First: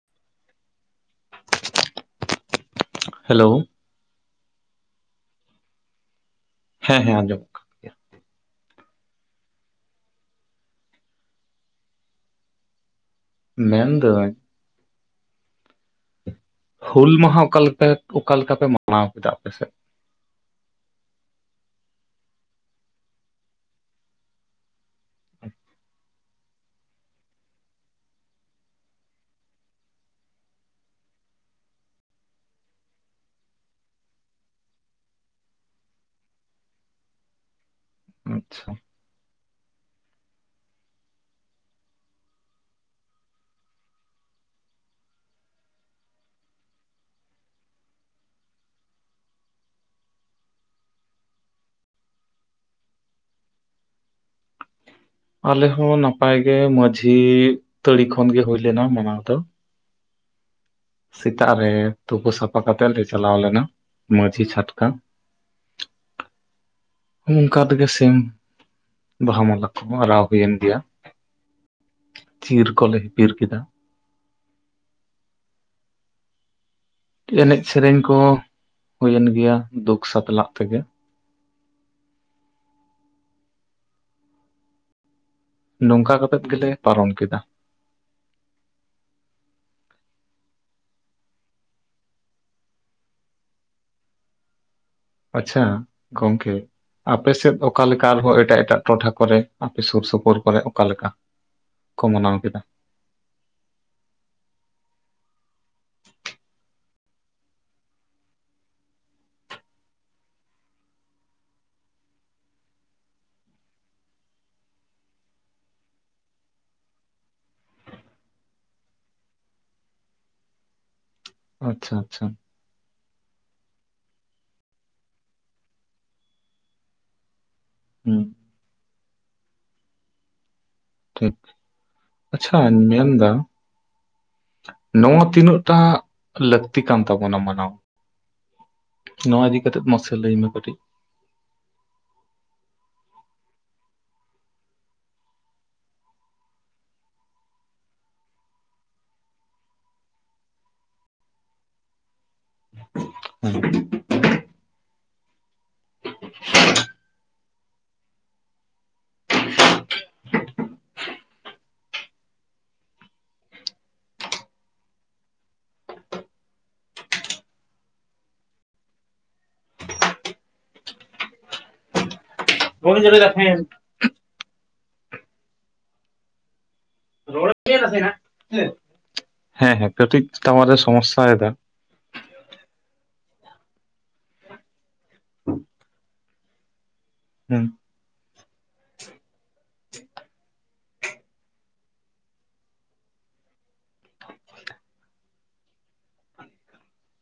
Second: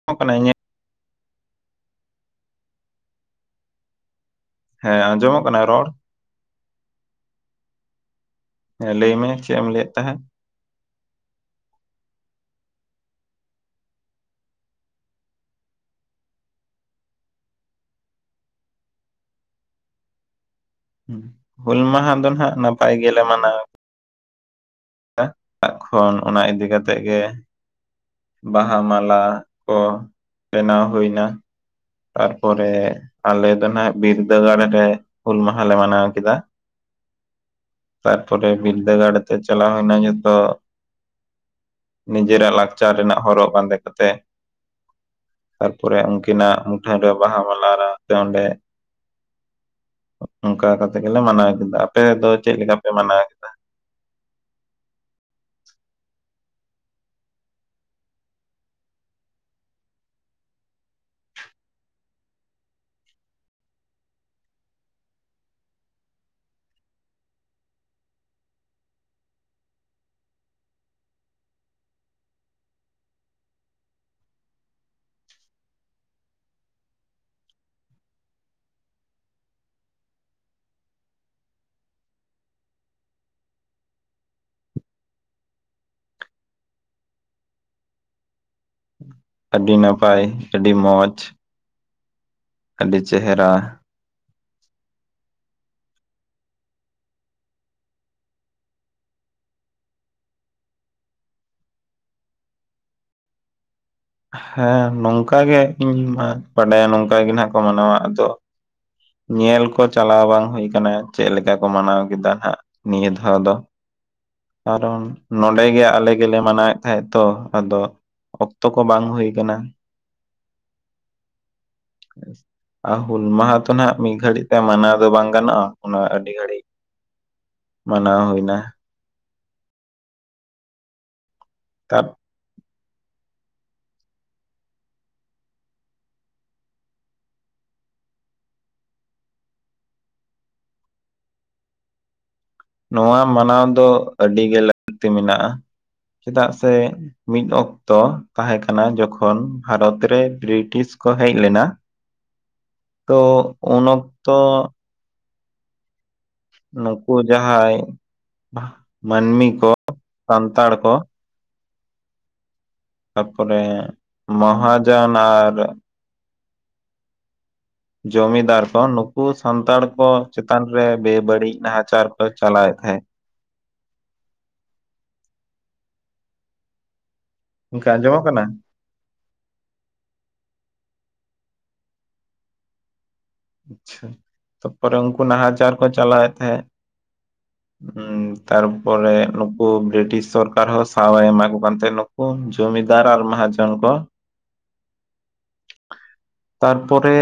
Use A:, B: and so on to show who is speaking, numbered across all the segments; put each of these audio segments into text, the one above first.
A: [inaudible]
B: Hello
A: ᱦᱮᱸ ᱟᱸᱡᱚᱢᱚᱜ ᱠᱟᱱᱟ ᱨᱚᱲ
B: ᱦᱮᱸ ᱦᱮᱸ ᱟᱡᱚᱢ
A: ᱦᱮᱸ ᱞᱟᱹᱭ ᱢᱮ ᱪᱮᱫ ᱮᱢ ᱞᱟᱹᱭᱮᱫ ᱛᱟᱦᱮᱸᱫ
B: ᱢᱮᱱ ᱫᱟᱹᱧ ᱦᱩᱞ ᱢᱟᱦᱟ ᱚᱠᱟ ᱞᱮᱠᱟ ᱚᱠᱟ ᱞᱮᱠᱟ ᱯᱮ ᱢᱟᱱᱟᱣ ᱠᱮᱫᱟ ᱟᱯᱮᱥᱮᱫ
A: ᱦᱩᱞ ᱢᱟᱦᱟ ᱫᱚ ᱱᱟᱦᱟᱜ ᱱᱟᱯᱟᱭ ᱜᱮᱞᱮ ᱢᱟᱱᱟᱣ ᱚᱲᱟᱜ ᱠᱷᱚᱱ ᱚᱱᱟ ᱤᱫᱤ ᱠᱟᱛᱮᱫ ᱜᱮ ᱵᱟᱦᱟ ᱢᱟᱞᱟ ᱠᱚ ᱵᱮᱱᱟᱣ ᱦᱩᱭ ᱮᱱᱟ ᱛᱟᱨᱯᱚᱨᱮ ᱟᱞᱮ ᱫᱚ ᱱᱟᱜ ᱵᱤᱨᱫᱟᱹᱜᱟᱲ ᱨᱮ ᱦᱩᱞ ᱢᱟᱦᱟᱞᱮ ᱢᱟᱱᱟᱣ ᱠᱮᱫᱟ ᱛᱟᱨᱯᱚᱨᱮ
B: ᱟᱪᱪᱷᱟ
A: ᱵᱤᱨᱞᱫᱟᱹᱜᱟᱲ ᱛᱮ ᱪᱟᱞᱟᱣ ᱦᱩᱭᱱᱟ ᱡᱚᱛᱚ᱾ ᱱᱤᱡᱮᱨᱟᱜ ᱞᱟᱠᱪᱟᱨ ᱨᱮᱱᱟᱜ ᱦᱚᱨᱚᱜ ᱵᱟᱸᱫᱮ ᱠᱟᱛᱮ ᱛᱟᱨᱯᱚᱨᱮ ᱩᱱᱠᱤᱱᱟᱜ ᱢᱩᱴᱷᱟᱹᱱ ᱨᱮ ᱵᱟᱦᱟ ᱢᱮᱞᱟ ᱨᱮ ᱥᱮ ᱚᱸᱰᱮ ᱚᱱᱠᱟ ᱠᱟᱛᱮᱜ ᱜᱮᱞᱮ ᱢᱟᱱᱟᱣ ᱠᱮᱫᱟ ᱟᱯᱮ ᱫᱚ ᱪᱮᱫ ᱞᱮᱠᱟ ᱯᱮ ᱢᱟᱱᱟᱣ ᱠᱮᱫᱟ
B: ᱟᱞᱮ ᱦᱚᱸ ᱱᱟᱯᱟᱭ ᱜᱮ ᱢᱟᱺᱡᱷᱤ ᱛᱟᱹᱲᱤ ᱠᱷᱚᱱᱜᱮ ᱦᱩᱭ ᱞᱮᱱᱟ ᱢᱟᱱᱟᱣ ᱫᱚ ᱥᱮᱛᱟᱜ ᱨᱮ ᱛᱩᱯᱩ ᱥᱟᱯᱷᱟ ᱠᱟᱛᱮᱫ ᱞᱮ ᱪᱟᱞᱟᱣ ᱞᱮᱱᱟ ᱢᱟᱺᱡᱷᱤ ᱪᱷᱟᱴᱠᱟ ᱚᱱᱠᱟ ᱛᱮᱜᱮ ᱥᱮᱢ ᱵᱟᱦᱟ ᱢᱟᱞᱟ ᱠᱚᱦᱚᱸ ᱟᱨᱟᱣ ᱦᱩᱭᱮᱱ ᱜᱮᱭᱟ ᱪᱤᱨ ᱠᱚᱞᱮ ᱦᱤᱯᱤᱨ ᱠᱮᱫᱟ ᱮᱱᱮᱡ ᱥᱮᱨᱮᱧ ᱠᱚ ᱦᱩᱭᱮᱱ ᱜᱮᱭᱟ ᱫᱩᱠ ᱥᱟᱛᱞᱟᱜ ᱛᱮᱜᱮ ᱱᱚᱝᱠᱟ ᱠᱟᱛᱮᱫ ᱜᱮᱞᱮ ᱯᱟᱨᱚᱢ ᱠᱮᱫᱟ᱾
A: ᱟᱹᱰᱤ ᱱᱟᱯᱟᱭ ᱟᱹᱰᱤ ᱢᱚᱡᱽ ᱟᱹᱰᱤ ᱪᱮᱦᱨᱟ
B: ᱟᱪᱪᱷᱟ ᱜᱚᱝᱠᱮ ᱟᱯᱮ ᱥᱮᱫ ᱚᱠᱟᱮ ᱞᱮᱠᱟ ᱟᱨᱦᱚᱸ ᱮᱴᱟᱜ ᱮᱴᱟᱜ ᱴᱚᱴᱷᱟ ᱠᱚᱨᱮ ᱟᱯᱮ ᱥᱩᱨ ᱥᱩᱯᱩᱨ ᱠᱚᱨᱮᱜ ᱚᱠᱟᱞᱮᱠᱟ? ᱠᱚ ᱢᱟᱱᱟᱣ ᱠᱮᱫᱟ?
A: ᱦᱮᱸ ᱱᱚᱝᱠᱟ ᱜᱮ ᱤᱧ ᱢᱟ ᱵᱟᱰᱟᱭᱟ ᱱᱚᱝᱠᱟ ᱜᱮ ᱱᱟᱱᱟᱜ ᱠᱚ ᱢᱟᱱᱟᱣᱟ ᱟᱫᱚ ᱧᱮᱞ ᱠᱚ ᱪᱟᱞᱟᱣ ᱵᱟᱝ ᱦᱩᱭ ᱠᱟᱱᱟ ᱪᱮᱜ ᱞᱮᱠᱟ ᱠᱚ ᱢᱟᱱᱟᱣ ᱠᱮᱫᱟ ᱦᱟᱸᱜ ᱱᱤᱭᱟᱹ ᱫᱷᱟᱣ ᱫᱚ? ᱠᱟᱨᱚᱱ ᱱᱚᱸᱰᱮ ᱜᱮ ᱟᱞᱮ ᱜᱮᱞᱮ ᱢᱟᱱᱟᱣᱮᱜ ᱛᱟᱦᱮᱸᱜ ᱛᱚ ᱟᱫᱚ ᱚᱠᱛᱚ ᱠᱚ ᱵᱟᱝ ᱦᱩᱭ ᱠᱟᱱᱟ᱾
B: ᱟᱪᱪᱷᱟ ᱟᱪᱪᱷᱟ
A: ᱟ ᱦᱩᱞ ᱢᱟᱦᱟ ᱛᱚ ᱱᱟᱦᱟᱜ ᱢᱤᱜ ᱜᱷᱟᱹᱲᱤᱡ ᱛᱮ ᱢᱟᱱᱟᱣ ᱫᱚ ᱵᱟᱝ ᱜᱟᱱᱚᱜᱼᱟ, ᱚᱱᱟ ᱟᱹᱰᱤ ᱜᱷᱟᱹᱲᱤᱡ ᱢᱟᱱᱟᱣ
B: ᱦᱩᱸ
A: ᱦᱩᱭᱱᱟ᱾
B: ᱴᱷᱤᱠ᱾
A: ᱛᱟᱯ
B: ᱟᱪᱪᱷᱟᱧ ᱢᱮᱱᱫᱟ ᱱᱚᱣᱟ ᱛᱤᱱᱟᱹᱜᱴᱟ ᱞᱟᱹᱠᱛᱤ ᱠᱟᱱ ᱛᱟᱵᱚᱱᱟ ᱢᱟᱱᱟᱣ? ᱱᱚᱣᱟ ᱤᱫᱤ ᱠᱟᱛᱮᱫ ᱢᱟᱥᱮ ᱞᱟᱹᱭ ᱢᱮ ᱠᱟᱹᱴᱤᱡ?
A: ᱱᱚᱣᱟ ᱢᱟᱱᱟᱣ ᱫᱚ ᱟᱹᱰᱤᱜᱮ ᱞᱟᱹᱠᱛᱤ ᱢᱮᱱᱟᱜᱼᱟ ᱪᱮᱫᱟᱜ ᱥᱮ ᱢᱤᱫ ᱚᱠᱛᱚ ᱛᱟᱦᱮᱸ ᱠᱟᱱᱟ ᱡᱚᱠᱷᱚᱱ ᱵᱷᱟᱨᱚᱛ ᱨᱮ ᱵᱨᱤᱴᱤᱥ ᱠᱚ ᱦᱮᱡ ᱞᱮᱱᱟ ᱛᱚ
B: ᱦᱮᱸ
A: ᱩᱱ ᱚᱠᱛᱚ ᱱᱩᱠᱩ ᱡᱟᱦᱟᱸᱭ ᱢᱟᱹᱱᱢᱤ ᱠᱚ ᱥᱟᱱᱛᱟᱲ ᱠᱚ ᱛᱟᱯᱚᱨᱮ ᱢᱚᱦᱟᱡᱚᱱ ᱟᱨ ᱡᱚᱢᱤᱫᱟᱨ ᱠᱚ ᱱᱩᱠᱩ ᱥᱟᱱᱛᱟᱲ ᱠᱚ ᱪᱮᱛᱟᱱ ᱨᱮ ᱵᱮᱵᱟᱹᱲᱤᱡ ᱱᱟᱦᱟᱪᱟᱨ ᱠᱚ ᱪᱟᱞᱟᱭᱮᱜ
B: [unintelligible] [unintelligible]
A: ᱜᱚᱝᱠᱮ ᱟᱸᱡᱚᱢᱚᱜ ᱠᱟᱱᱟ
B: ᱦᱮᱸ ᱦᱮᱸ ᱠᱟᱹᱴᱤᱡ ᱴᱟᱣᱟᱨᱮ ᱥᱚᱢᱚᱥᱥᱟᱭᱫᱟ᱾
A: ᱟᱪᱪᱷᱟ ᱛᱟᱯᱚᱨᱮ ᱩᱝᱠᱩ ᱱᱟᱦᱟᱪᱟᱨ ᱠᱚ ᱪᱟᱞᱟᱣᱮᱜ ᱛᱟᱦᱮᱸᱜ᱾
B: ᱦᱩᱸ
A: ᱩᱸ ᱛᱟᱨᱯᱚᱨᱮ ᱱᱩᱠᱩ ᱵᱨᱤᱴᱤᱥ ᱥᱚᱨᱠᱟᱨ ᱦᱚᱸ ᱥᱟᱣᱮᱭ ᱮᱢᱟ ᱠᱚ ᱠᱟᱱ ᱛᱟᱦᱮᱸ ᱱᱩᱠᱩ ᱡᱚᱢᱤᱫᱟᱨ ᱟᱨ ᱢᱟᱦᱟᱡᱚᱱ ᱠᱚ᱾ ᱛᱟᱨᱯᱚᱨᱮ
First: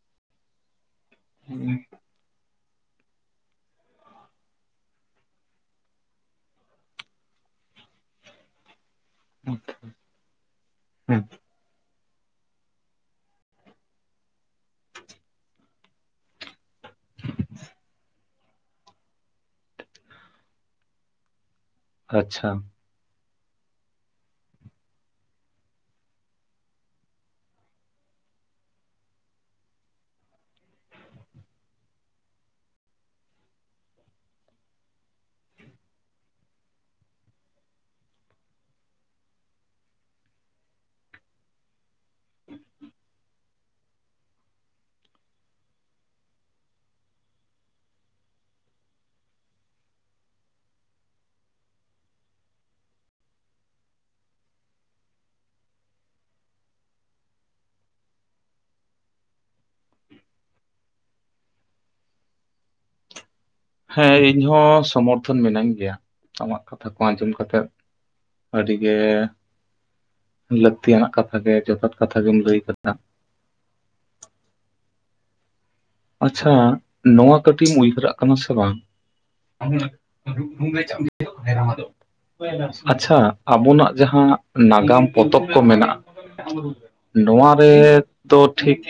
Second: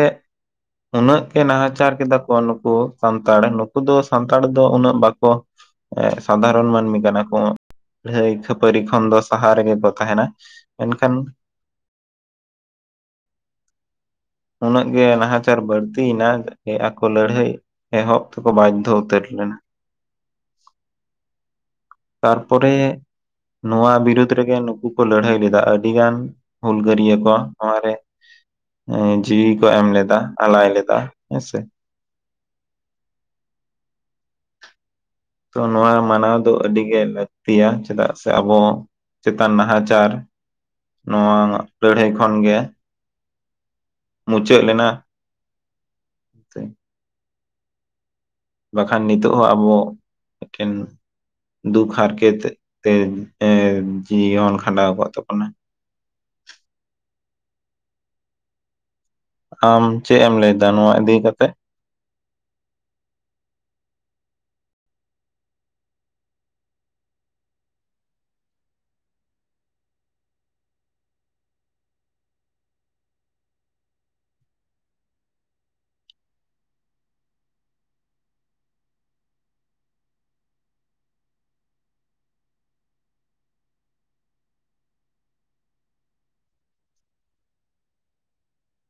A: ᱩᱱᱟᱹᱜ ᱜᱮ ᱱᱟᱦᱟᱪᱟᱨ ᱠᱮᱫᱟ ᱠᱚ ᱱᱩᱠᱩ ᱥᱟᱱᱛᱟᱲ ᱱᱩᱠᱩ ᱫᱚ ᱥᱟᱱᱛᱟᱲ ᱫᱚ ᱩᱱᱟᱹᱜ ᱵᱟᱠᱚ ᱮ ᱥᱟᱫᱷᱟᱨᱚᱱ ᱢᱟᱹᱱᱢᱤ ᱠᱟᱱᱟ ᱠᱚ ᱦᱟᱹᱭ ᱠᱷᱟᱹᱯᱟᱹᱨᱤ ᱠᱷᱚᱱ ᱫᱚ ᱥᱟᱦᱟ ᱨᱮᱜᱮ ᱠᱚ ᱛᱟᱦᱮᱱᱟ, ᱢᱮᱱᱠᱷᱟᱱ
B: ᱦᱮᱸ
A: ᱩᱱᱟᱹᱜ ᱜᱮ ᱱᱟᱦᱟᱪᱟᱨ ᱵᱟᱹᱲᱛᱤᱭᱱᱟ [inaudible] ᱟᱠᱚ ᱞᱟᱹᱲᱦᱟᱹᱭ ᱮᱦᱚᱵ ᱛᱮᱠᱚ ᱵᱟᱫᱽᱫᱷᱚ ᱩᱛᱟᱹᱨ ᱞᱮᱱᱟ᱾
B: ᱟᱪᱪᱷᱟ
A: ᱛᱟᱨᱯᱚᱨᱮ ᱱᱚᱣᱟ ᱵᱤᱨᱩᱫ ᱨᱮᱜᱮ ᱱᱩᱠᱩ ᱠᱚ ᱞᱟᱹᱲᱦᱟᱹᱭ ᱞᱮᱫᱟ ᱟᱹᱰᱤ ᱜᱟᱱ ᱦᱩᱞᱜᱟᱹᱨᱤᱭᱟᱹ ᱠᱚ ᱱᱚᱣᱟ ᱨᱮ ᱮᱸ ᱡᱤᱣᱤ ᱠᱚ ᱮᱢ ᱞᱮᱫᱟ ᱟᱞᱟᱭ ᱞᱮᱫᱟ ᱦᱮᱸᱥᱮ᱾ ᱛᱚ ᱱᱚᱣᱟ ᱢᱟᱱᱟᱣ ᱫᱚ ᱟᱹᱰᱤᱜᱮ ᱞᱟᱹᱠᱛᱤᱭᱟ ᱪᱮᱫᱟᱜ ᱥᱮ ᱟᱵᱚ ᱪᱮᱛᱟᱱ ᱱᱟᱦᱟᱪᱟᱨ ᱱᱚᱣᱟ ᱞᱟᱹᱲᱦᱟᱹᱭ ᱠᱷᱚᱱᱜᱮ ᱢᱩᱪᱟᱹᱜ ᱞᱮᱱᱟ᱾ ᱛᱮ ᱵᱟᱠᱷᱟᱱ ᱱᱤᱛᱚᱜ ᱦᱚᱸ ᱟᱵᱚ ᱮᱠᱮᱱ ᱫᱩᱠ ᱦᱟᱨᱠᱮᱛ ᱛᱮ ᱮᱸ ᱡᱤᱭᱚᱱ ᱠᱷᱟᱸᱰᱟᱣ ᱠᱚᱜ ᱛᱟᱵᱚᱱᱟ᱾ ᱟᱢ ᱪᱮᱜ ᱮᱢ ᱞᱟᱹᱭᱫᱟ ᱱᱚᱣᱟ ᱤᱫᱤ ᱠᱟᱛᱮᱜ?
B: ᱦᱮᱸ ᱤᱧ ᱦᱚᱸ ᱥᱚᱢᱚᱨᱛᱷᱚᱱ ᱢᱤᱱᱟᱹᱧ ᱜᱮᱭᱟ ᱟᱢᱟᱜ ᱠᱟᱛᱷᱟ ᱠᱚ ᱟᱸᱡᱚᱢ ᱠᱟᱛᱮᱜ᱾ ᱟᱹᱰᱤᱜᱮ ᱞᱟᱹᱠᱛᱤᱭ ᱟᱱᱟᱜ ᱠᱟᱛᱷᱟ ᱜᱮ ᱡᱚᱛᱷᱟᱛ ᱠᱟᱛᱷᱟ ᱜᱮᱢ ᱞᱟᱹᱭ ᱠᱟᱫᱟ᱾ ᱟᱪᱪᱷᱟ ᱱᱚᱣᱟ ᱠᱟᱹᱴᱤᱡ ᱮᱢ ᱩᱭᱦᱟᱹᱨᱟᱜ ᱠᱟᱱᱟ ᱥᱮ ᱵᱟᱝ [unintelligible] ᱟᱪᱪᱷᱟ ᱟᱵᱚᱱᱟᱜ ᱡᱟᱦᱟᱸ ᱱᱟᱜᱟᱢ ᱯᱚᱛᱚᱵ ᱠᱚ ᱢᱮᱱᱟᱜ-ᱟ ᱱᱚᱣᱟ ᱨᱮ ᱫᱚ ᱴᱷᱤᱠ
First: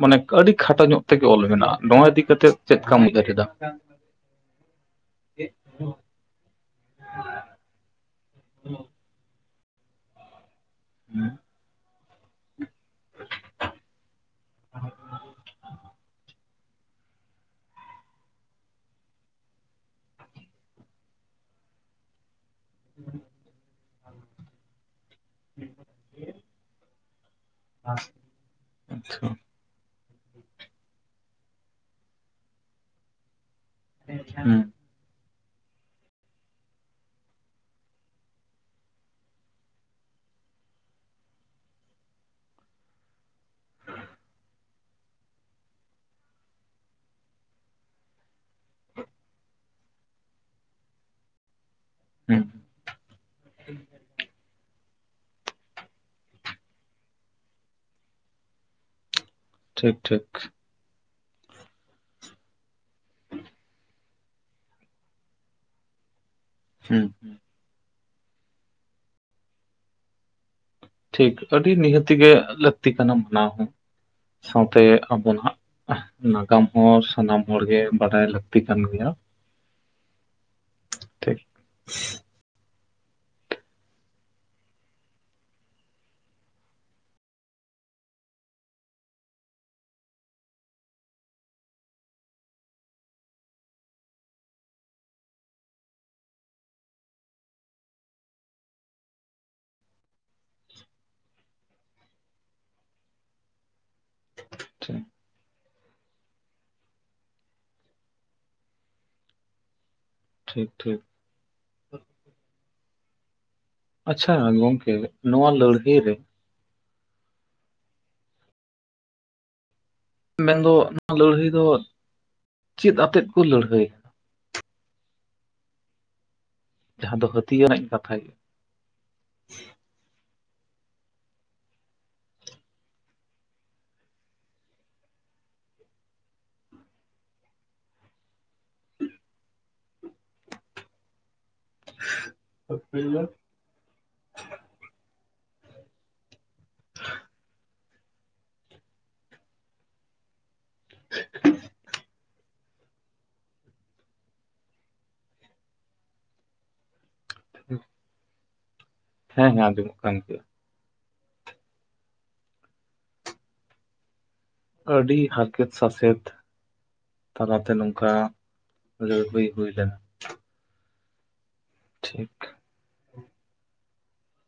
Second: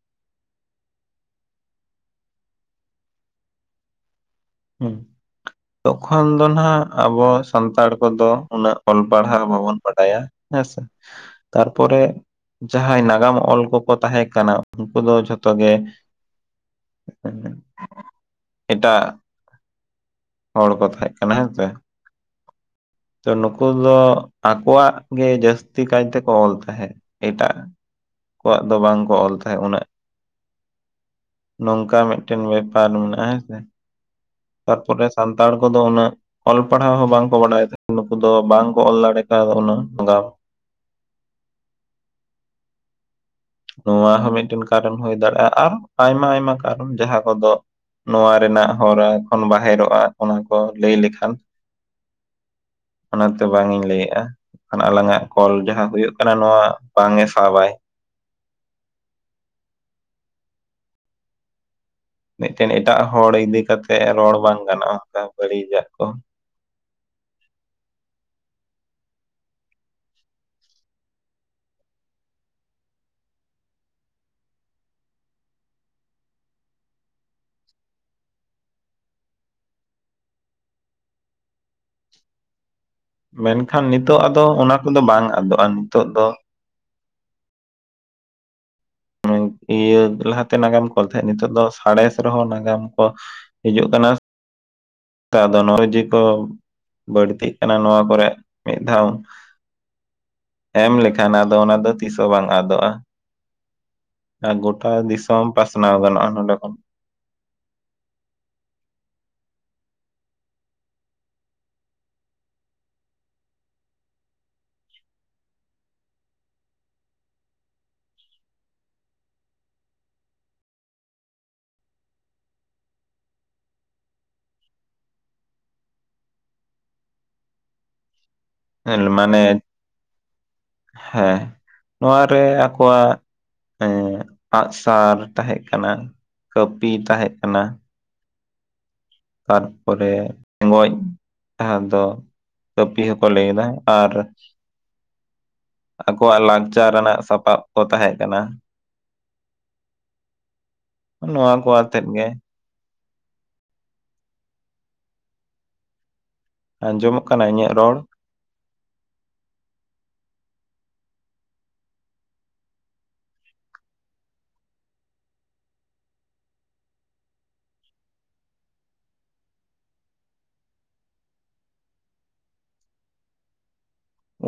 B: ᱢᱟᱱᱮ ᱟᱹᱰᱤ ᱠᱷᱟᱴᱚ ᱧᱚᱜ ᱛᱮᱜᱮ ᱚᱞ ᱢᱮᱱᱟᱜ-ᱟ ᱱᱚᱣᱟ ᱤᱫᱤ ᱠᱟᱛᱮ ᱪᱮᱫ ᱠᱟᱢ ᱩᱭᱦᱟᱹᱨ ᱮᱫᱟ?
A: ᱦᱩᱸ ᱛᱚᱠᱷᱚᱱ ᱫᱚ ᱱᱟᱦᱟᱜ ᱟᱵᱚ ᱥᱟᱱᱛᱟᱲ ᱠᱚᱫᱚ ᱩᱱᱟᱹᱜ ᱚᱞ ᱯᱟᱲᱦᱟᱣ ᱵᱟᱵᱚᱱ ᱵᱟᱰᱟᱭᱟ ᱦᱮᱸᱥᱮ
B: ᱦᱩᱸ,
A: ᱛᱟᱨ ᱯᱚᱨᱮ ᱡᱟᱦᱟᱸᱭ ᱱᱟᱜᱟᱢ ᱚᱞ ᱠᱚᱠᱚ ᱛᱟᱦᱮᱸ ᱠᱟᱱᱟ ᱩᱱᱠᱩ ᱫᱚ ᱡᱷᱚᱛᱚ ᱜᱮ [unintelligible] ᱮᱴᱟᱜ ᱦᱚᱲ ᱠᱚ ᱛᱟᱦᱮᱸᱜ ᱠᱟᱱᱟ ᱦᱮᱸᱥᱮ ᱾
B: [unintelligible]
A: ᱱᱩᱠᱩ ᱫᱚ ᱟᱠᱣᱟᱜ ᱜᱮ ᱡᱟᱹᱥᱛᱤ ᱠᱟᱭ ᱛᱮᱠᱚ ᱚᱞ ᱛᱟᱦᱮᱸᱫ, ᱮᱴᱟᱜ ᱠᱚᱣᱟᱜ ᱫᱚ ᱵᱟᱝᱠᱚ
B: ᱟᱪᱪᱷᱟ
A: ᱚᱞ ᱛᱟᱦᱮᱸᱫ ᱩᱱᱟᱹᱜ, ᱱᱚᱝᱠᱟ ᱢᱤᱫᱴᱮᱱ ᱵᱮᱯᱟᱨ ᱢᱮᱱᱟᱜ-ᱟ ᱦᱮᱸᱥᱮ᱾
B: [unintelligible]
A: ᱛᱟᱨᱯᱚᱨᱮ ᱥᱟᱱᱛᱟᱲ ᱠᱚᱫᱚ ᱩᱱᱟᱹᱜ ᱚᱞ ᱯᱟᱲᱦᱟᱣ ᱦᱚᱸ ᱵᱟᱝ ᱠᱚ ᱵᱟᱰᱟᱭ ᱛᱟᱦᱮᱸ ᱱᱩᱠᱩ ᱫᱚ ᱵᱟᱝᱠᱚ ᱚᱞ ᱫᱟᱲᱮ ᱠᱟᱣᱫᱟ ᱩᱱᱟᱹᱜ [inaudible] ᱱᱚᱣᱟ ᱦᱚᱸ ᱢᱤᱫᱴᱮᱱ ᱠᱟᱨᱚᱱ ᱦᱩᱭ ᱫᱟᱲᱮᱭᱟᱜ-ᱟ ᱟᱨᱚᱸ ᱟᱭᱢᱟ ᱟᱭᱢᱟ ᱠᱟᱨᱚᱱ ᱡᱟᱦᱟᱸ ᱠᱚᱫᱚ ᱱᱚᱣᱟ ᱨᱮᱱᱟᱜ ᱦᱚᱨᱟ ᱠᱷᱚᱱ ᱵᱟᱦᱮᱨᱚᱜ-ᱟ ᱚᱱᱟ ᱠᱚ ᱞᱟᱹᱭ ᱞᱮᱠᱷᱟᱱ
B: [inaudible]
A: ᱚᱱᱟᱛᱮ ᱵᱟᱝ ᱤᱧ ᱞᱟᱹᱭᱮᱫ-ᱟ ᱾ [inaudible] ᱟᱞᱟᱝᱟᱜ ᱠᱚᱞ ᱡᱟᱦᱟᱸ ᱦᱩᱭᱩᱜ ᱠᱟᱱᱟ ᱱᱚᱣᱟ ᱵᱟᱝ ᱮ ᱥᱟᱵᱟᱭ
B: ᱴᱷᱤᱠ ᱴᱷᱤᱠ ᱾
A: ᱢᱤᱫᱴᱮᱱ ᱮᱴᱟᱜ ᱦᱚᱲ ᱤᱫᱤ ᱠᱟᱛᱮᱜ ᱨᱚᱲ ᱵᱟᱝ ᱜᱟᱱᱚᱜ-ᱟ ᱚᱱᱠᱟ ᱵᱟᱹᱲᱤᱡᱟᱜ ᱠᱚ ᱾
B: ᱦᱩᱸ ᱦᱩᱸ ᱴᱷᱤᱠ ᱟᱹᱰᱤ ᱱᱤᱦᱟᱹᱛᱤ ᱜᱮ ᱞᱟᱹᱠᱛᱤ ᱠᱟᱱᱟ ᱢᱟᱱᱟᱣ ᱦᱚᱸ ᱥᱟᱶᱛᱮ ᱟᱵᱚᱱᱟᱜ ᱱᱟᱜᱟᱢ ᱦᱚᱸ ᱥᱟᱱᱟᱢ ᱦᱚᱲᱜᱮ ᱵᱟᱰᱟᱭ ᱞᱟᱹᱠᱛᱤ ᱠᱟᱱ ᱜᱮᱭᱟ᱾ ᱴᱷᱤᱠ ᱾
A: ᱢᱮᱱᱠᱷᱟᱱ ᱱᱤᱛᱚᱜ ᱟᱫᱚ ᱚᱱᱟ ᱠᱚᱫᱚ ᱵᱟᱝ ᱟᱫᱚᱜ-ᱟ ᱱᱤᱛᱚᱜ ᱫᱚ [inaudible] ᱤᱭᱟᱹ ᱞᱟᱦᱟᱛᱮ ᱱᱟᱜᱟᱢ ᱠᱚ ᱚᱞ ᱛᱟᱦᱮᱸᱫ ᱱᱤᱛᱚᱜ ᱫᱚ ᱥᱟᱬᱮᱥ ᱨᱮᱦᱚᱸ ᱱᱟᱜᱟᱢ ᱠᱚ ᱦᱤᱡᱩᱜ ᱠᱟᱱᱟ ᱟᱫᱚ [inaudible] ᱠᱚ ᱵᱟᱹᱲᱛᱤᱜ ᱠᱟᱱᱟ ᱱᱚᱣᱟ ᱠᱚᱨᱮ ᱢᱤᱫ ᱫᱷᱟᱣ ᱮᱢ ᱞᱮᱠᱷᱟᱱ ᱟᱫᱚ ᱚᱱᱟ ᱫᱚ ᱛᱤᱥ ᱦᱚᱸ ᱵᱟᱝ ᱟᱫᱚᱜ-ᱟ ᱾ ᱟᱨ ᱜᱚᱴᱟ
B: ᱴᱷᱤᱠ
A: ᱫᱤᱥᱚᱢ ᱯᱟᱥᱱᱟᱣ ᱜᱟᱱᱚᱜ-ᱟ ᱱᱚᱰᱮ ᱠᱷᱚᱱ ᱾
B: ᱴᱷᱤᱠ ᱴᱷᱤᱠ ᱾ ᱟᱪᱪᱷᱟ ᱜᱚᱝᱠᱮ ᱱᱚᱣᱟ ᱞᱟᱹᱲᱦᱟᱹᱭ ᱨᱮ ᱢᱮᱱᱫᱚ ᱱᱚᱣᱟ ᱞᱟᱹᱲᱦᱟᱹᱭ ᱫᱚ ᱪᱮᱫ ᱟᱛᱮᱫ ᱠᱚ ᱞᱟᱹᱲᱦᱟᱹᱭᱟ? ᱡᱟᱦᱟᱸ ᱫᱚ ᱦᱟᱹᱛᱭᱟᱹᱨ ᱨᱮᱱᱟᱜ ᱤᱧ ᱠᱟᱛᱷᱟᱭᱟ
A: [inaudible] ᱢᱟᱱᱮ ᱦᱮᱸ ᱱᱚᱣᱟᱨᱮ ᱟᱠᱚᱣᱟᱜ ᱮᱸ ᱟᱸᱜᱥᱟᱨ ᱛᱟᱦᱮᱸ ᱠᱟᱱᱟ ᱠᱟᱹᱯᱤ ᱛᱟᱦᱮᱸ ᱠᱟᱱᱟ ᱾ ᱛᱟᱨᱯᱚᱨᱮ ᱴᱸᱮᱜᱚᱡ ᱡᱟᱦᱟᱸ ᱫᱚ ᱠᱟᱹᱯᱤ ᱦᱚᱸᱠᱚ ᱞᱟᱹᱭᱫᱟ ᱾ ᱟᱨ ᱟᱠᱚᱣᱟᱜ ᱞᱟᱠᱪᱟᱨ ᱨᱮᱱᱟᱜ ᱥᱟᱯᱟᱯ ᱠᱚ ᱛᱟᱦᱮᱸ ᱠᱟᱱᱟ᱾ ᱱᱚᱣᱟ ᱠᱚ ᱣᱟᱛᱮᱫ ᱜᱮ ᱟᱸᱡᱚᱢᱚᱜ ᱠᱟᱱᱟ ᱤᱧᱟᱹᱜ ᱨᱚᱲ?
B: ᱦᱮᱸ ᱦᱮᱸ ᱟᱸᱡᱚᱢᱚᱜ ᱠᱟᱱᱟ ᱱᱤᱛᱚᱜ᱾ ᱟᱹᱰᱤ ᱦᱟᱨᱠᱮᱛ ᱥᱟᱥᱮᱛ ᱛᱟᱞᱟᱛᱮ ᱱᱚᱝᱠᱟ ᱞᱟᱹᱲᱦᱟᱹᱭ ᱦᱩᱭ ᱦᱩᱭ ᱞᱮᱱᱟ᱾ ᱴᱷᱤᱠ᱾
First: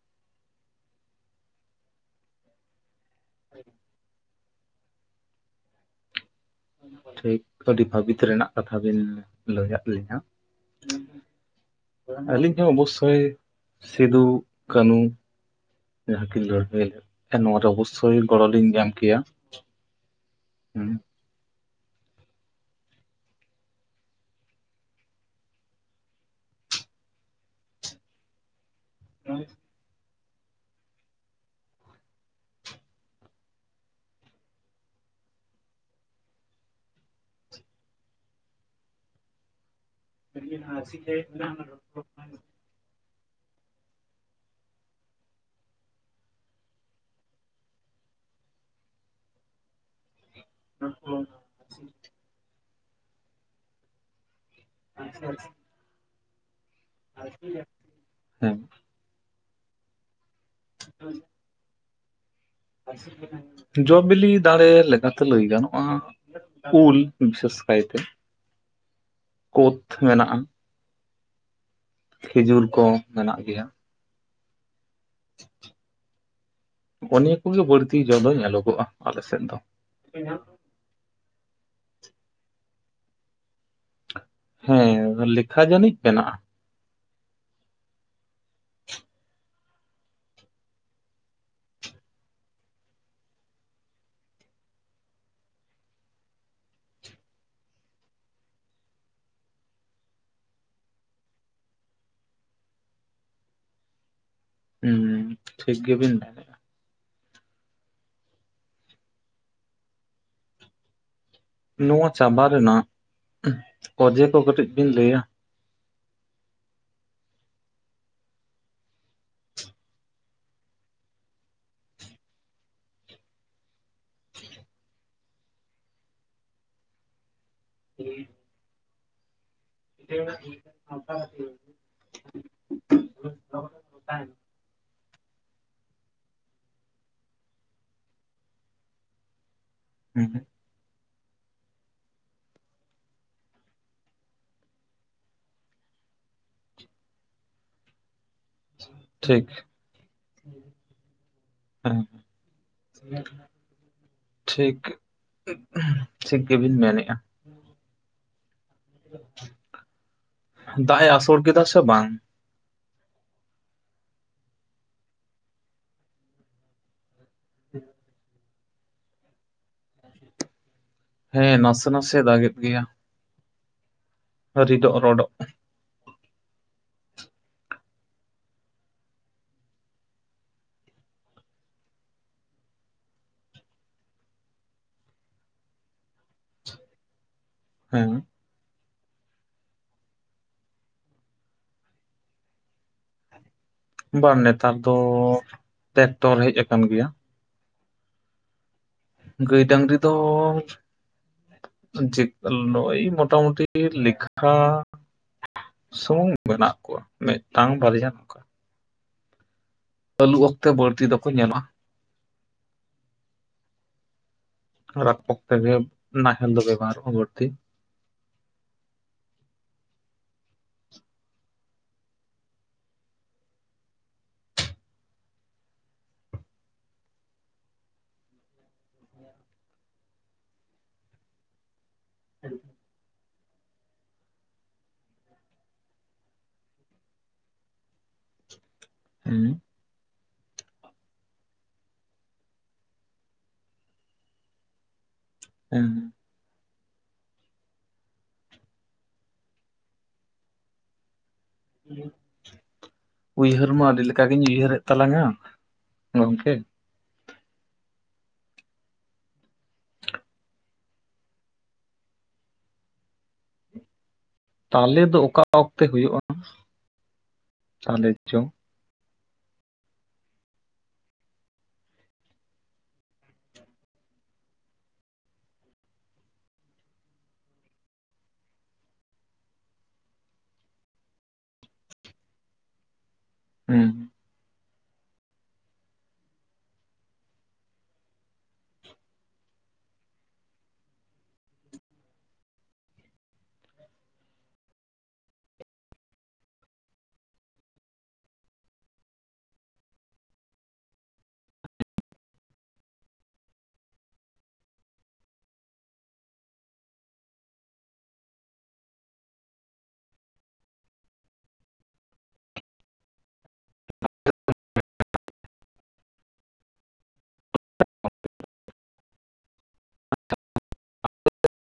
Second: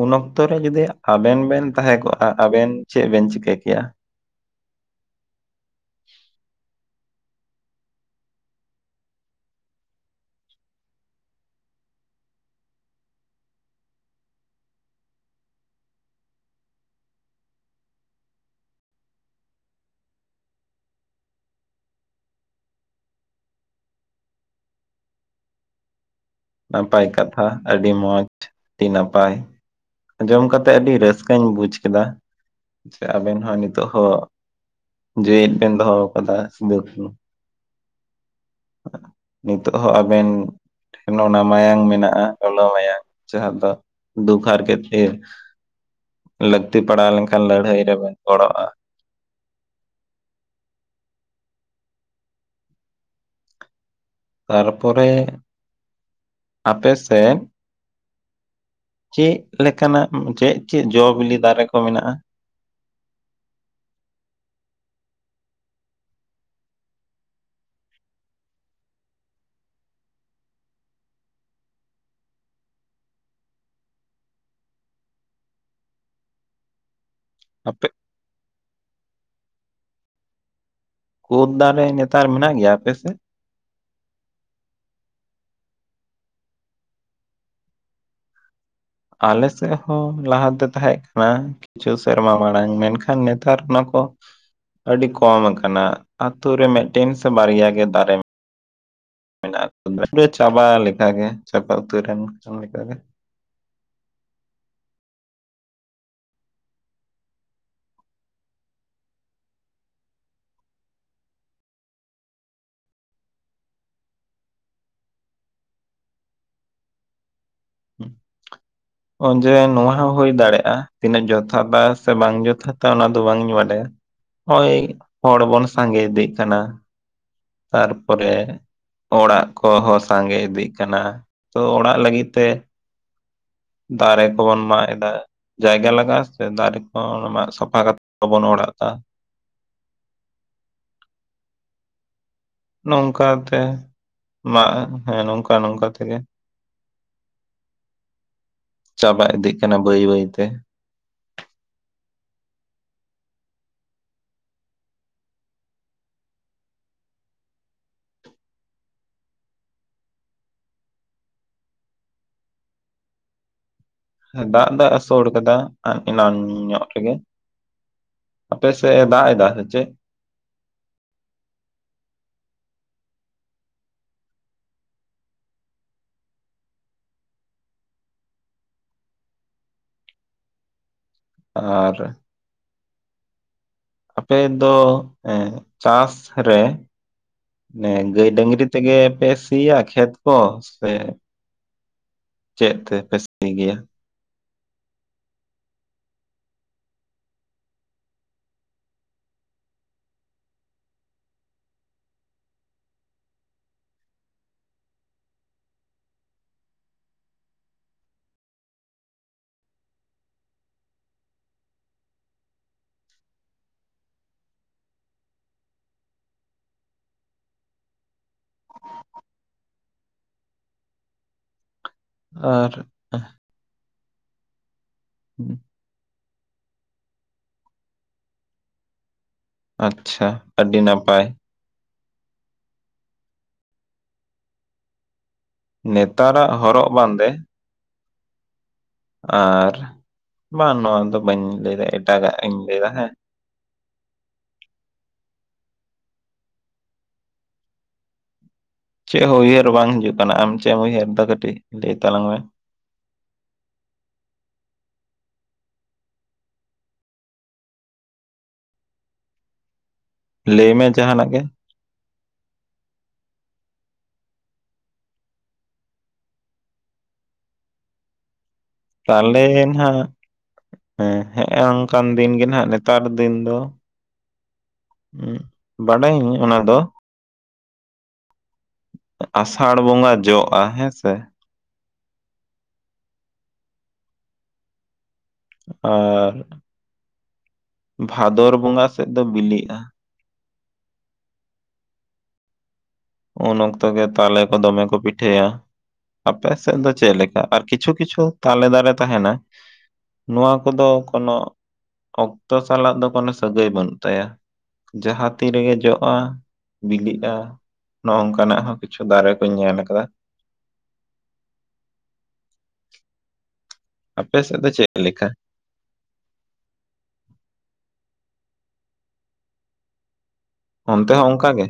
A: ᱩᱱ ᱚᱠᱛᱚ ᱨᱮ ᱡᱩᱫᱤ ᱟᱵᱮᱱ ᱵᱮᱱ ᱛᱟᱦᱮᱸ ᱠᱚᱜᱼᱟ ᱟᱵᱮᱱ ᱪᱮᱫ ᱵᱮᱱ ᱪᱤᱠᱟᱹ ᱠᱮᱭᱟ?
B: ᱴᱷᱤᱠ ᱟᱹᱰᱤ ᱵᱷᱟᱹᱵᱤᱛ ᱨᱮᱱᱟᱜ ᱠᱟᱛᱷᱟ ᱵᱤᱱ ᱞᱟᱹᱭᱟᱭᱟᱜ ᱞᱤᱧᱟᱹ᱾ ᱟᱹᱞᱤᱧ ᱦᱚᱸ ᱚᱵᱚᱥᱥᱳᱭ ᱥᱤᱫᱩ ᱠᱟᱹᱱᱩ ᱡᱟᱦᱟᱸ ᱠᱤᱱ ᱞᱟᱹᱲᱦᱟᱹᱭ ᱞᱮᱫᱟ, ᱱᱚᱣᱟ ᱨᱮ ᱚᱵᱚᱥᱥᱳᱭ ᱜᱚᱲᱚ ᱞᱤᱧ ᱧᱟᱢ ᱠᱮᱭᱟ᱾ ᱦᱮᱸ᱾
A: ᱱᱟᱯᱟᱭ ᱠᱟᱛᱷᱟ, ᱟᱹᱰᱤ ᱢᱚᱸᱡᱽ, ᱟᱹᱰᱤ ᱱᱟᱯᱟᱭ ᱟᱸ ᱡᱚᱢ ᱠᱟᱛᱮᱜ ᱟᱹᱰᱤ ᱨᱟᱹᱥᱠᱟᱹᱧ ᱵᱩᱡᱽ ᱠᱮᱫᱟ ᱡᱴᱥᱮ ᱟᱵᱮᱱ ᱦᱚᱸ ᱱᱤᱛᱚᱜ ᱦᱚᱸ ᱡᱮᱣᱮᱫ ᱵᱮᱱ ᱫᱚᱦᱚ ᱟᱠᱟᱫᱟ ᱥᱤᱫᱩ ᱠᱟᱹᱱᱦᱩ᱾ ᱱᱤᱛᱚᱜ ᱦᱚᱸ ᱟᱵᱮᱱ
B: [inaudible]
A: ᱱᱚᱜ-ᱚ ᱱᱟ ᱢᱟᱭᱟᱝ ᱢᱮᱱᱟᱜᱼᱟ ᱞᱚᱞᱚ ᱢᱟᱭᱟᱝ, ᱡᱟᱦᱟᱸ ᱫᱚ ᱫᱩᱠ ᱦᱟᱨᱠᱮᱛ ᱤᱭᱟᱹ ᱞᱟᱹᱠᱛᱤ ᱯᱟᱲᱟᱣ ᱞᱮᱱᱠᱷᱟᱱ ᱞᱟᱹᱲᱦᱟᱹᱭ ᱨᱮᱵᱮᱱ ᱜᱚᱲᱚᱜᱼᱟ᱾
B: [inaudible]
A: ᱛᱟᱨᱯᱚᱨᱮ ᱟᱯᱮ ᱥ
B: ᱦᱮᱸ᱾
A: ᱪᱮᱫ ᱞᱮᱠᱟᱱᱟᱜ, ᱪᱮᱫ ᱪᱮᱫ ᱡᱚ ᱵᱤᱞᱤ ᱫᱟᱨᱮ ᱠᱚ ᱢᱮᱱᱟᱜᱼᱟ?
B: ᱡᱚ ᱵᱤᱞᱤ ᱫᱟᱲᱮ ᱞᱮᱠᱟᱛᱮ ᱞᱟᱹᱭ ᱜᱟᱱᱚᱜᱼᱟ ᱩᱞ ᱵᱤᱥᱮᱥ ᱠᱟᱭᱛᱮ᱾ ᱠᱳᱛ ᱢᱮᱱᱟᱜᱼᱟ, ᱠᱷᱤᱡᱩᱨ ᱠᱚ ᱢᱮᱱᱟᱜ ᱜᱮᱭᱟ᱾ ᱦᱚᱸᱜᱼᱚ ᱱᱤᱭᱟᱹ ᱠᱚᱜᱮ
A: ᱟᱯᱮ
B: ᱵᱟᱹᱲᱛᱤ ᱡᱚ ᱫᱚ ᱧᱮᱞᱚᱜᱚᱜᱼᱟ ᱟᱞᱮ ᱥᱮᱫ ᱫᱚ᱾
A: ᱠᱳᱫᱽ ᱫᱟᱨᱮ ᱱᱮᱛᱟᱨ ᱢᱮᱱᱟᱜ ᱜᱮᱭᱟ ᱟᱯᱮ ᱥᱮᱫ?
B: ᱦᱮᱸ ᱞᱮᱠᱷᱟ ᱡᱟᱹᱱᱤᱡ ᱢᱮᱱᱟᱜᱼᱟ᱾
A: ᱟᱞᱮ ᱥᱮᱫ ᱦᱚᱸ ᱞᱟᱦᱟᱛᱮ ᱛᱟᱦᱮᱸᱫ ᱠᱟᱱᱟ ᱪᱷᱩ ᱥᱮᱨᱢᱟ ᱢᱟᱲᱟᱝ, ᱢᱮᱱᱠᱷᱟᱱ ᱱᱮᱛᱟᱨ ᱚᱱᱟ ᱠᱚ- ᱟᱹᱰᱤ ᱠᱚᱢ ᱟᱠᱟᱱᱟ, ᱟᱛᱳ ᱨᱮ ᱢᱤᱫᱴᱮᱱ ᱥᱮ ᱵᱟᱨᱭᱟ ᱜᱮ ᱫᱟᱨᱮ ᱢᱮᱱᱟᱜᱼᱟ [unintelligible] ᱪᱟᱵᱟ ᱞᱮᱠᱟ ᱜᱮ ᱪᱟᱵᱟ ᱩᱛᱟᱹᱨᱮᱱ ᱞᱮᱠᱟᱜᱮ᱾
B: ᱦᱩᱸ ᱴᱷᱤᱠ ᱜᱮ ᱵᱤᱱ ᱢᱮᱱᱮᱜ ᱱᱚᱣᱟ ᱪᱟᱵᱟ ᱨᱮᱱᱟᱜ ᱚᱡᱮ ᱠᱚ ᱠᱟᱹᱴᱤᱡ ᱵᱤᱱ ᱞᱟᱹᱭᱟ?
A: ᱦᱮᱸ᱾ ᱚᱡᱮ ᱱᱚᱣᱟ ᱦᱚᱸ ᱦᱩᱭ ᱫᱟᱲᱮᱭᱟᱜᱼᱟ, ᱛᱤᱱᱟᱹᱜ ᱡᱚᱛᱷᱟᱛᱟ ᱥᱮ ᱵᱟᱝ ᱡᱚᱛᱷᱟᱛᱟ ᱚᱱᱟ ᱫᱚ ᱵᱟᱝ ᱤᱧ ᱵᱟᱰᱟᱭᱟ᱾ ᱦᱳᱭ ᱦᱚᱲ ᱵᱚᱱ ᱥᱟᱸᱜᱮ ᱤᱫᱤᱜ ᱠᱟᱱᱟ ᱛᱟᱨᱯᱚᱨᱮ ᱚᱲᱟᱜ ᱠᱚᱦᱚᱸ ᱥᱟᱸᱜᱮ ᱤᱫᱤᱜ ᱠᱟᱱᱟ ᱛᱚ ᱚᱲᱟᱜ ᱞᱟᱹᱜᱤᱫ ᱛᱮ
B: [inaudible]
A: ᱫᱟᱨᱮ ᱠᱚᱵᱚᱱ ᱢᱟᱜ ᱮᱫᱟ᱾ ᱡᱟᱭᱜᱟ ᱞᱟᱜᱟᱜᱼᱟ ᱥᱮ ᱫᱟᱨᱮ ᱠᱚ ᱚᱱᱟ ᱢᱟᱜ ᱥᱟᱯᱷᱟ ᱠᱟᱛᱮᱫ ᱵᱟᱵᱚᱱ ᱚᱲᱟᱜ ᱫᱟ
B: ᱦᱩᱸ ᱦᱩᱸ᱾
A: ᱱᱚᱝᱠᱟ ᱛᱮ ᱢᱟᱜ, ᱦᱮᱸ ᱱᱚᱝᱠᱟ ᱱᱚᱝᱠᱟ ᱛᱮᱜᱮ
B: [inaudible]
A: ᱪᱟᱵᱟ
B: ᱴᱷᱤᱠ
A: ᱤᱫᱤᱜ ᱠᱟᱱᱟ ᱵᱟᱹᱭ ᱵᱟᱹᱭ ᱛᱮ
B: ᱦᱮᱸ [inaudible] ᱴᱷᱤᱠ ᱴᱷᱤᱠ ᱜᱮᱵᱤᱱ ᱢᱮᱱᱮᱫᱼᱟ᱾ ᱫᱟᱜ ᱮ ᱟᱥᱚᱲ ᱠᱮᱫᱟ ᱥᱮ ᱵᱟᱝ?
A: ᱦᱮᱸ ᱫᱟᱜ ᱫᱚᱭ ᱟᱥᱳᱲ ᱠᱟᱫᱟ ᱮᱱᱟᱱ ᱧᱚᱜ ᱨᱮᱜᱮ
B: ᱦᱮᱸ᱾
A: ᱟᱯᱮ ᱥᱮᱫ ᱮ ᱫᱟᱜ ᱮᱫᱟ ᱥᱮ ᱪᱮ?
B: ᱦᱮᱸ ᱱᱟᱥᱮ ᱱᱟᱥᱮ ᱫᱟᱜᱮᱫ ᱜᱮᱭᱟ᱾ ᱨᱤᱰᱚᱜ ᱨᱚᱰᱚᱜ
A: ᱟᱨ ᱟᱯᱮᱫ ᱫᱚ, ᱮ ᱪᱟᱥ ᱨᱮ,
B: ᱦᱮᱸ
A: ᱜᱟᱹᱭ ᱰᱟᱹᱝᱨᱤ ᱛᱮᱜᱮ ᱯᱮ ᱥᱤᱭᱟ ᱠᱷᱮᱛ ᱠᱚ ᱥᱮ ᱪᱮᱫ ᱛᱮᱯᱮ ᱥᱤ ᱜᱮᱭᱟ?
B: ᱵᱟᱝ ᱱᱮᱛᱟᱨ ᱫᱚ ᱴᱮᱠᱴᱚᱨ ᱦᱮᱡ ᱠᱟᱱ ᱜᱮᱭᱟ᱾ ᱜᱟᱹᱭ ᱰᱟᱝᱨᱤ ᱫᱚ ᱡᱮᱠ ᱞᱚᱭ ᱢᱚᱴᱟ ᱢᱩᱴᱤ ᱞᱮᱠᱷᱟ ᱥᱩᱢᱩᱝ ᱢᱮᱱᱟᱜ ᱠᱚᱣᱟ, ᱢᱤᱫᱴᱟᱝ ᱵᱟᱨᱭᱟ ᱱᱚᱝᱠᱟ ᱟᱹᱞᱩ ᱚᱠᱛᱮ ᱵᱟᱹᱲᱛᱤ ᱫᱚᱠᱚ ᱧᱮᱞᱚᱜᱼᱟ᱾ ᱨᱟᱯ ᱚᱠᱛᱮ ᱜᱮ ᱱᱟᱦᱮᱞ ᱫᱚ ᱵᱮᱵᱟᱨᱚ ᱟ ᱵᱟᱹᱲᱛᱤ᱾
A: ᱟᱨ [inaudible] ᱟᱪᱪᱷᱟ ᱟᱹᱰᱤ ᱱᱟᱯᱟᱭ᱾
B: ᱦᱮᱸ᱾
A: ᱱᱮᱛᱟᱨᱟᱜ ᱦᱚᱨᱚᱜ ᱵᱟᱸᱫᱮ
B: ᱦᱮᱸ
A: ᱟᱨ ᱵᱟᱝ ᱱᱚᱣᱟ ᱫᱚ ᱵᱟᱹᱧ ᱞᱟᱹᱭᱫᱟ ᱮᱴᱟᱜᱟ ᱤᱧ ᱞᱟᱹᱭ ᱫᱟ ᱦᱮᱸ
B: ᱦᱮᱸ᱾
A: ᱪᱮ ᱦᱚᱸ ᱩᱭᱦᱟᱹᱨ ᱵᱟᱝ ᱦᱤᱡᱩᱜ ᱠᱟᱱᱟ ᱟᱢ ᱪᱮᱫ ᱮᱢ ᱩᱭᱦᱟᱹᱨ ᱫᱟ ᱠᱟᱹᱴᱤᱡ ᱞᱟᱹᱭ ᱛᱟᱞᱟᱝ ᱢᱮ
B: ᱩᱭᱦᱟᱹᱨ ᱢᱟ ᱟᱹᱰᱤᱞ ᱞᱮᱠᱟ ᱜᱤᱧ ᱩᱭᱦᱟᱹᱨᱮᱫ ᱛᱟᱞᱟᱝᱟ ᱜᱚᱝᱠᱮ
A: ᱞᱟᱹᱭᱢᱮ ᱡᱟᱦᱟᱸ ᱱᱟᱜ ᱜᱮ
B: ᱛᱟᱞᱮ ᱫᱚ ᱚᱠᱟ ᱚᱠᱛᱮ ᱦᱩᱭᱩᱜᱼᱟ, ᱛᱟᱞᱮ ᱡᱚᱢ
A: ᱛᱟᱞᱮ ᱱᱟᱜ ᱦᱮᱸ ᱚᱱᱠᱟᱱ ᱫᱤᱱ ᱜᱮ ᱱᱟᱜ ᱱᱮᱛᱟᱨ ᱫᱤᱱ ᱫᱚ ᱦᱩ ᱵᱟᱰᱟᱭᱤᱧ ᱚᱱᱟ ᱫᱚ᱾ ᱟᱥᱟᱲ ᱵᱚᱸᱜᱟ ᱡᱚᱜᱼᱟ ᱦᱮᱸ ᱥᱮ᱾
B: ᱩ
A: ᱟᱨ ᱵᱷᱟᱫᱚᱨ ᱵᱚᱸᱜᱟ ᱥᱮᱫ ᱫᱚ ᱵᱤᱞᱤᱜᱼᱟ᱾ ᱩᱱ ᱚᱠᱛᱚ ᱜᱮ, ᱛᱟᱞᱮ ᱠᱚ ᱫᱚᱢᱮ ᱠᱚ ᱯᱤᱴᱷᱟᱹᱭᱟ᱾ ᱟᱯᱮ ᱥᱮᱫ ᱫᱚ ᱪᱮᱫ ᱞᱮᱠᱟ, ᱟᱨ ᱠᱤᱪᱷᱩ ᱠᱤᱪᱷᱩ ᱛᱟᱞᱮ ᱫᱟᱨᱮ ᱛᱟᱦᱮᱱᱟ ᱱᱚᱣᱟ ᱠᱚᱫᱚ ᱠᱳᱱᱳ ᱚᱠᱛᱚ ᱥᱟᱞᱟᱜ ᱫᱚ ᱠᱳᱱᱳ ᱥᱟᱹᱜᱟᱹᱭ ᱵᱟᱹᱱᱩᱜ ᱛᱟᱭᱟ᱾ ᱡᱟᱦᱟᱸ ᱛᱤᱨᱮᱜᱮ ᱡᱚᱜᱼᱟ ᱵᱤᱞᱤᱜᱼᱟ᱾ ᱱᱚᱜ ᱱᱚᱝᱠᱟᱱᱟᱜ ᱦᱚᱸ, ᱠᱤᱪᱷᱩ ᱫᱟᱨᱮ ᱠᱚᱧ ᱧᱮᱞ ᱟᱠᱟᱫᱟ᱾ ᱟᱯ ᱥᱮᱫ ᱫᱚ ᱪᱮ ᱞᱮᱠᱟ ᱚᱱᱛᱮ ᱦᱚᱸ ᱚᱱᱠᱟ ᱜᱮ?